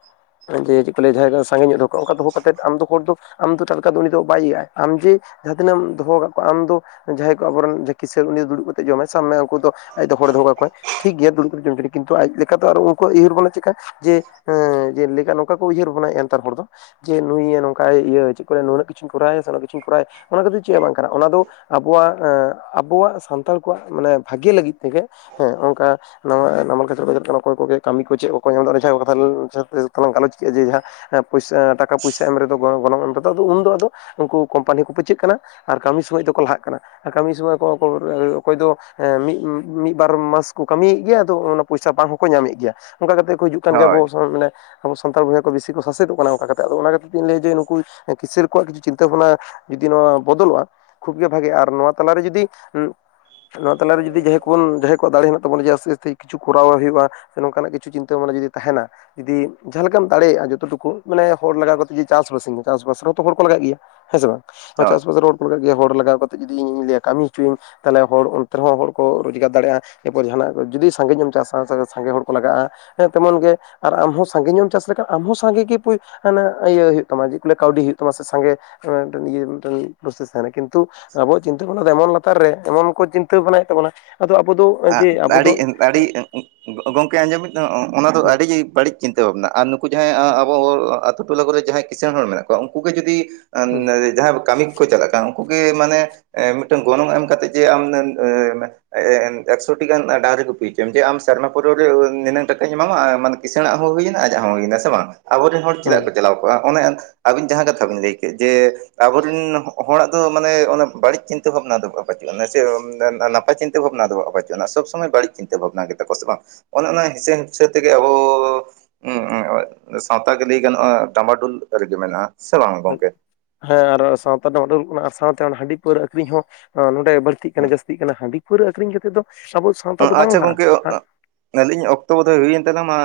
S1: ᱡᱮ ᱪᱮᱫ ᱠᱚ ᱞᱟᱹᱭᱟ ᱡᱟᱦᱟᱸᱭ ᱫᱚ ᱥᱟᱸᱜᱤᱧ ᱧᱚᱜ ᱫᱚᱦᱚ ᱠᱚ ᱚᱱᱠᱟ ᱫᱚᱦᱚ ᱠᱟᱛᱮᱫ ᱟᱢ ᱫᱚ ᱦᱚᱲ ᱫᱚ ᱟᱢ ᱫᱚ ᱴᱟᱴᱠᱟ ᱩᱱᱤ ᱫᱚ ᱵᱟᱭ ᱤᱭᱟᱹᱜ-ᱟ ᱟᱢ ᱡᱮ ᱡᱟᱦᱟᱸ ᱛᱤᱱᱟᱹᱜ ᱮᱢ ᱫᱚᱦᱚ ᱠᱟᱜ ᱠᱚᱣᱟ ᱟᱢ ᱫᱚ ᱡᱟᱦᱟᱸᱭ ᱠᱚ ᱟᱵᱚ ᱨᱮᱱ ᱡᱮ ᱠᱤᱥᱟᱹᱲ ᱩᱱᱤ ᱫᱚ ᱫᱩᱲᱩᱵ ᱠᱟᱛᱮᱜ ᱡᱚᱢᱟᱭ ᱥᱟᱵ ᱢᱮ ᱩᱱᱠᱩ ᱫᱚ ᱟᱡ ᱫᱚ ᱦᱚᱲ ᱫᱚᱦᱚ ᱠᱟ ᱠᱚᱣᱟᱭ ᱴᱷᱤᱠ ᱜᱮᱭᱟ ᱫᱩᱲᱩᱵ ᱠᱟᱛᱮᱫ ᱡᱚᱢ ᱩᱪᱩ ᱜᱮ ᱠᱤᱱᱛᱩ ᱟᱡ ᱞᱮᱠᱟ ᱫᱚ ᱟᱨᱚ ᱩᱱᱠᱩᱣᱟᱜ ᱩᱭᱦᱟᱹᱨ ᱵᱚᱱᱟ ᱪᱮᱠᱟ? ᱡᱮ ᱮᱸ ᱡᱮ ᱞᱮᱠᱟ ᱱᱚᱝᱠᱟ ᱠᱚ ᱩᱭᱦᱟᱹᱨ ᱵᱷᱟᱵᱱᱟ ᱮᱫᱟ ᱱᱮᱛᱟᱨ ᱦᱚᱲ ᱫᱚ ᱡᱮ ᱱᱩᱭ ᱱᱚᱝᱠᱟᱭ ᱤᱭᱟᱹ ᱪᱮᱫ ᱠᱚᱭ ᱱᱩᱱᱟᱹᱜ ᱠᱤᱪᱷᱩᱧ ᱠᱚᱨᱟᱣᱮᱜ-ᱟ ᱥᱮ ᱚᱱᱟ ᱠᱤᱪᱷᱩ ᱠᱚᱨᱟᱣ ᱮᱫ ᱚᱱᱟ ᱠᱷᱟᱹᱛᱤᱨ ᱪᱮᱫ ᱦᱚᱸ ᱵᱟᱝ ᱠᱟᱱᱟ ᱚᱱᱟ ᱫᱚ ᱟᱵᱚᱣᱟᱜ ᱮᱸ ᱟᱵᱚᱣᱟᱜ ᱥᱟᱱᱛᱟᱲ ᱠᱚᱣᱟᱜ ᱢᱟᱱᱮ ᱵᱷᱟᱜᱮ ᱞᱟᱹᱜᱤᱫ ᱛᱮᱜᱮ ᱦᱮᱸ ᱚᱱᱠᱟ ᱱᱚᱶᱟ ᱱᱟᱢᱟᱞ [unintelligible] ᱠᱟᱹᱢᱤ ᱠᱚ ᱚᱠᱚᱭ ᱠᱚ ᱜᱮ ᱪᱮᱫ ᱠᱚ ᱚᱠᱚᱭ ᱠᱚᱜᱮ [unintelligible] ᱯᱚᱭᱥᱟ ᱴᱟᱠᱟ ᱯᱚᱭᱥᱟ ᱮᱢ ᱨᱮᱫᱚ ᱜᱚᱜᱚᱱᱚᱝ ᱮᱢ ᱨᱮᱫᱚ ᱟᱫᱚ ᱩᱱᱫᱚ ᱟᱫᱚ ᱩᱱᱠᱩ ᱠᱳᱢᱯᱟᱱᱤ ᱠᱚ ᱯᱟᱹᱪᱟᱹᱜ ᱠᱟᱱᱟ᱾ ᱟᱨ ᱠᱟᱹᱢᱤ ᱥᱚᱢᱚᱭ ᱫᱚᱠᱚ ᱞᱟᱦᱟᱜ ᱠᱟᱱᱟ᱾ ᱠᱟᱹᱢᱤ ᱥᱚᱢᱚᱭ ᱠᱚ ᱚᱠᱚᱭ ᱫᱚ ᱢᱤᱜ ᱢᱤᱜ ᱵᱟᱨ ᱢᱟᱥ ᱠᱚ ᱠᱟᱹᱢᱤᱭᱮᱫ ᱜᱮᱭᱟ ᱟᱫᱚ ᱚᱱᱟ ᱯᱚᱭᱥᱟ ᱵᱟᱝ ᱦᱚᱸᱠᱚ ᱧᱟᱢᱮᱜ ᱜᱮᱭᱟ ᱚᱱᱠᱟ ᱠᱟᱛᱮ ᱠᱚ ᱦᱤᱡᱩᱜ ᱠᱟᱱ ᱜᱮᱭᱟ
S2: ᱦᱳᱭ ᱦᱳᱭ
S1: ᱟᱵᱚ ᱥᱟᱱ ᱟᱵᱚ ᱥᱟᱱᱛᱟᱲ ᱵᱚᱭᱦᱟ ᱵᱤᱥᱤ ᱠᱚ ᱥᱟᱥᱮᱫᱚᱜ ᱠᱟᱱᱟ ᱚᱱᱠᱟ ᱠᱟᱛᱮ ᱟᱫᱚ ᱚᱱᱟ ᱠᱷᱟᱛᱤᱨ ᱛᱤᱧ ᱞᱟᱹᱭ ᱡᱮ ᱱᱩᱠᱩ ᱠᱤᱥᱟᱹᱬ ᱠᱚᱣᱟᱜ ᱠᱤᱪᱷᱩ ᱪᱤᱱᱛᱟᱹ ᱵᱷᱟᱵᱱᱟ ᱡᱩᱫᱤ ᱱᱚᱶᱟ ᱵᱚᱫᱚᱞᱚᱜᱼᱟ ᱠᱷᱩᱵᱜᱮ ᱵᱷᱟᱜᱤᱼᱟ ᱟᱨ ᱱᱚᱶᱟ ᱛᱟᱞᱟᱨᱮ ᱡᱩᱫᱤ ᱱᱚᱣᱟ ᱛᱟᱞᱟᱨᱮ ᱡᱩᱫᱤ ᱡᱟᱦᱟᱭ ᱠᱚᱵᱚᱱ ᱡᱟᱸᱦᱟᱭ ᱠᱚᱣᱟᱜ ᱫᱟᱲᱮ ᱢᱮᱱᱟᱜ ᱛᱟᱵᱚᱱ ᱡᱮ ᱟᱥᱛᱮ ᱟᱥᱛᱮ ᱠᱤᱪᱷᱩ ᱠᱚᱨᱟᱣ ᱦᱩᱭᱩᱜᱼᱟ ᱱᱚᱝᱠᱟᱱᱟᱜ ᱠᱤᱪᱷᱩ ᱪᱤᱱᱛᱟᱹ ᱵᱷᱟᱵᱱᱟ ᱡᱩᱫᱤ ᱛᱟᱦᱮᱱᱟ᱾ ᱡᱩᱫᱤ ᱡᱟᱦᱟ ᱞᱮᱠᱟᱢ ᱫᱟᱲᱮᱭᱟᱜᱼᱟ ᱡᱚᱛᱚ ᱴᱩᱠᱩ ᱢᱟᱱᱮ ᱦᱚᱲ ᱞᱟᱜᱟᱣ ᱠᱟᱛᱮ ᱡᱩᱫᱤ ᱪᱟᱥᱵᱟᱥ ᱟᱹᱧ ᱪᱟᱥᱵᱟᱥ ᱨᱮᱦᱚ ᱛᱚ ᱦᱚᱲ ᱠᱚ ᱞᱟᱜᱟᱜ ᱜᱮᱭᱟ ᱦᱮᱸ ᱥᱮ ᱵᱟᱝ ᱟᱨ ᱪᱟᱥᱵᱟᱥ ᱨᱮ ᱦᱚᱲ ᱠᱚ ᱞᱟᱜᱟᱜ ᱜᱮᱭᱟ ᱦᱚᱲ ᱞᱟᱜᱟᱣ ᱠᱟᱛᱮ ᱡᱩᱫᱤ ᱤᱧ ᱞᱟᱹᱭᱟ ᱠᱟᱢᱤ ᱦᱚᱪᱚᱭᱟᱹᱧ ᱛᱟᱦᱚᱞᱮ ᱦᱚᱲ ᱚᱱᱛᱮ ᱨᱮᱦᱚᱸ ᱦᱚᱲ ᱠᱚ ᱨᱳᱡᱽᱜᱟᱨ ᱫᱟᱲᱮᱜᱼᱟ ᱮᱨᱯᱚᱨ ᱡᱟᱦᱟᱱᱟᱜ ᱠᱚ ᱡᱩᱫᱤ ᱥᱟᱸᱜᱮ ᱵᱚᱱ ᱪᱟᱥᱟ ᱥᱮ ᱥᱟᱸᱜᱮ ᱦᱚᱲ ᱠᱚ ᱞᱟᱜᱟᱜᱼᱟ ᱦᱮᱸ ᱛᱮᱢᱚᱱ ᱜᱮ ᱟᱨ ᱟᱢᱦᱚᱸ ᱥᱟᱸᱜᱮ ᱧᱚᱜ ᱮᱢ ᱪᱟᱥ ᱞᱮᱠᱷᱟᱱ ᱟᱢ ᱦᱚᱸ ᱥᱟᱸᱜᱮ ᱜᱮ ᱯᱚ ᱦᱟᱱᱟ ᱤᱭᱟᱹ ᱦᱩᱭᱩᱜ ᱛᱟᱢᱟ ᱪᱮᱫ ᱠᱚ ᱞᱟᱹᱭᱟ ᱠᱟᱹᱣᱰᱤ ᱦᱩᱭᱩᱜ ᱛᱟᱢᱟ ᱢᱟᱥᱮ ᱥᱟᱸᱜᱮ ᱱᱚᱜᱚᱭ ᱢᱤᱫ ᱴᱟᱝ ᱤᱭᱟᱹ ᱢᱤ ᱫᱴᱟᱝ ᱯᱨᱚᱥᱮᱥᱟ ᱨᱮ ᱠᱤᱱᱛᱩ ᱟᱵᱚᱣᱟᱜ ᱪᱤᱱᱛᱟᱹ ᱵᱷᱟᱵᱱᱟ ᱫᱚ ᱮᱢᱚᱱ ᱞᱟᱛᱟᱨ ᱨᱮ ᱮᱢᱚᱱ ᱠᱚ ᱪᱤᱱᱛᱟᱹ ᱵᱷᱟᱵᱱᱟᱭᱮᱫ ᱛᱟᱵᱚᱱᱟ ᱟᱫᱚ ᱟᱵᱚ ᱫᱚ
S2: ᱟᱜ
S1: ᱡᱮ ᱟᱵᱚ ᱫᱚ
S2: ᱫᱟᱲᱤᱜ ᱤᱱ ᱟᱹᱰᱤ ᱜᱚᱝᱠᱮ ᱟᱸᱡᱚᱢᱮᱫ ᱫᱚ ᱚᱱᱟ ᱫᱚ
S1: ᱦᱩᱸ
S2: ᱟᱹᱰᱤ ᱵᱟᱹᱲᱤᱡ ᱪᱤᱱᱛᱟᱹ ᱵᱷᱟᱵᱽᱱᱟ ᱟᱨ ᱱᱩ ᱱᱩᱠᱩ ᱡᱟᱸᱦᱟᱭ ᱟᱵᱚ ᱟᱛᱩ ᱴᱚᱞᱟ ᱠᱚᱨᱮ ᱡᱟᱸᱦᱟᱭ ᱠᱤᱸᱥᱟᱹᱬ ᱦᱚᱲ ᱢᱮᱱᱟᱜ ᱠᱚᱣᱟ ᱩᱱᱠᱩ ᱜᱮ ᱡᱩᱫᱤ
S1: ᱦᱩᱸ
S2: ᱡᱟᱸᱦᱟᱭ ᱠᱟᱢᱤ ᱠᱚ ᱪᱟᱞᱟᱜ ᱠᱟᱱᱟ ᱩᱱᱩᱜ ᱜᱮ ᱢᱟᱱᱮ ᱢᱤᱫᱴᱮᱱ ᱜᱚᱱᱚᱝ ᱮᱢ ᱠᱟᱛᱮᱜ ᱡᱮ ᱟᱢ ᱮᱸ ᱮᱸ ᱮᱠᱥᱚ ᱴᱤ ᱜᱟᱱ ᱰᱟᱸᱝᱨᱤ ᱜᱩᱯᱤ ᱦᱚᱪᱚᱭᱮᱢ ᱡᱮ ᱟᱢ ᱥᱮᱨᱢᱟ ᱯᱩᱨᱟᱹᱣ ᱨᱮ ᱳᱭ ᱱᱤᱱᱟᱹᱝ ᱴᱟᱠᱟᱧ ᱮᱢᱟᱢᱟ ᱢᱟᱱᱮ ᱠᱤᱸᱥᱟᱹᱬᱟᱜ ᱦᱚᱸ ᱦᱩᱭᱱᱟ ᱟᱡᱟᱜ ᱦᱚᱸ ᱦᱩᱭᱱᱟ ᱥᱮ ᱵᱟᱝ ᱟᱵᱚᱨᱮᱱ ᱦᱚᱲ ᱪᱮᱫᱟᱜ ᱠᱚ
S1: ᱦᱩᱸ
S2: ᱪᱟᱞᱟᱣ ᱠᱚᱜᱼᱟ ᱚᱱᱮ ᱟᱹᱵᱤᱱ ᱡᱟᱦᱟ ᱠᱟᱛᱷᱟ ᱵᱤᱱ ᱞᱟᱹᱭ ᱠᱮᱫ ᱡᱮ ᱟᱵᱚᱨᱤᱱ ᱦᱚ-ᱦᱚᱲᱟᱜ ᱫᱚ ᱢᱟᱱᱮ ᱚᱱᱟ ᱵᱟᱹᱲᱤᱡ ᱪᱤᱱᱛᱟᱹ ᱵᱷᱟᱵᱱᱟ ᱫᱚ ᱵᱟᱹᱪᱩᱜᱼᱟ ᱱᱟᱯᱟᱭ ᱪᱤᱱᱛᱟᱹ ᱵᱷᱟᱵᱱᱟ ᱫᱚ ᱵᱟᱹᱪᱩᱜᱼᱟ ᱥᱚᱵ ᱥᱚᱢᱚᱭ ᱵᱟᱹᱲᱤᱡ ᱪᱤᱱᱛᱟᱹ ᱵᱷᱟᱵᱱᱟ ᱜᱮᱛᱟ ᱠᱚ ᱥᱮ ᱵᱟᱝ ᱚᱱᱮ ᱚᱱᱟ ᱦᱤᱸᱥᱟᱹ ᱦᱤᱝᱥᱟᱹ ᱛᱮᱜᱮ ᱟᱵᱚ ᱚᱸ ᱚᱸ ᱥᱟᱶᱛᱟ ᱜᱮ ᱞᱟᱹᱭ ᱜᱟᱱᱚᱜᱼᱟ ᱰᱟᱢᱵᱟᱰᱩᱞ ᱨᱮᱜᱮ ᱢᱮᱱᱟᱜᱼᱟ ᱥᱮ ᱵᱟᱝ ᱜᱚᱝᱠᱮ?
S1: ᱦᱮᱸ ᱟᱨ ᱥᱟᱶᱛᱟ ᱨᱮᱱᱟᱜ ᱩᱰᱟᱹᱞ ᱠᱟᱱᱟ ᱟᱨ ᱥᱟᱶᱛᱮ ᱦᱟᱺᱰᱤ ᱯᱟᱹᱣᱨᱟᱹ ᱟᱹᱠᱷᱨᱤᱧ ᱦᱚᱸ ᱱᱚᱸᱰᱮ ᱵᱟᱹᱲᱛᱤᱜ ᱠᱟᱱᱟ
S2: ᱦᱮᱸ
S1: ᱡᱟᱹᱥᱛᱤᱜ ᱠᱟᱱᱟ ᱦᱟᱺᱰᱤ ᱯᱟᱹᱣᱨᱟᱹ ᱟᱹᱠᱷᱨᱤᱧ ᱠᱟᱛᱮᱫ ᱫᱚ ᱟᱵᱚ ᱥᱟᱶᱛᱟ ᱫᱚ ᱵᱟᱝ
S2: ᱟᱪᱪᱷᱟ
S1: ᱞᱟᱦᱟᱜᱼᱟ᱾
S2: ᱜᱚᱝᱠᱮ ᱟᱹᱞᱤᱧ ᱚᱠᱛᱚ ᱵᱳᱫᱷᱳᱭ ᱦᱩᱭᱮᱱ ᱛᱮᱞᱟᱢᱟ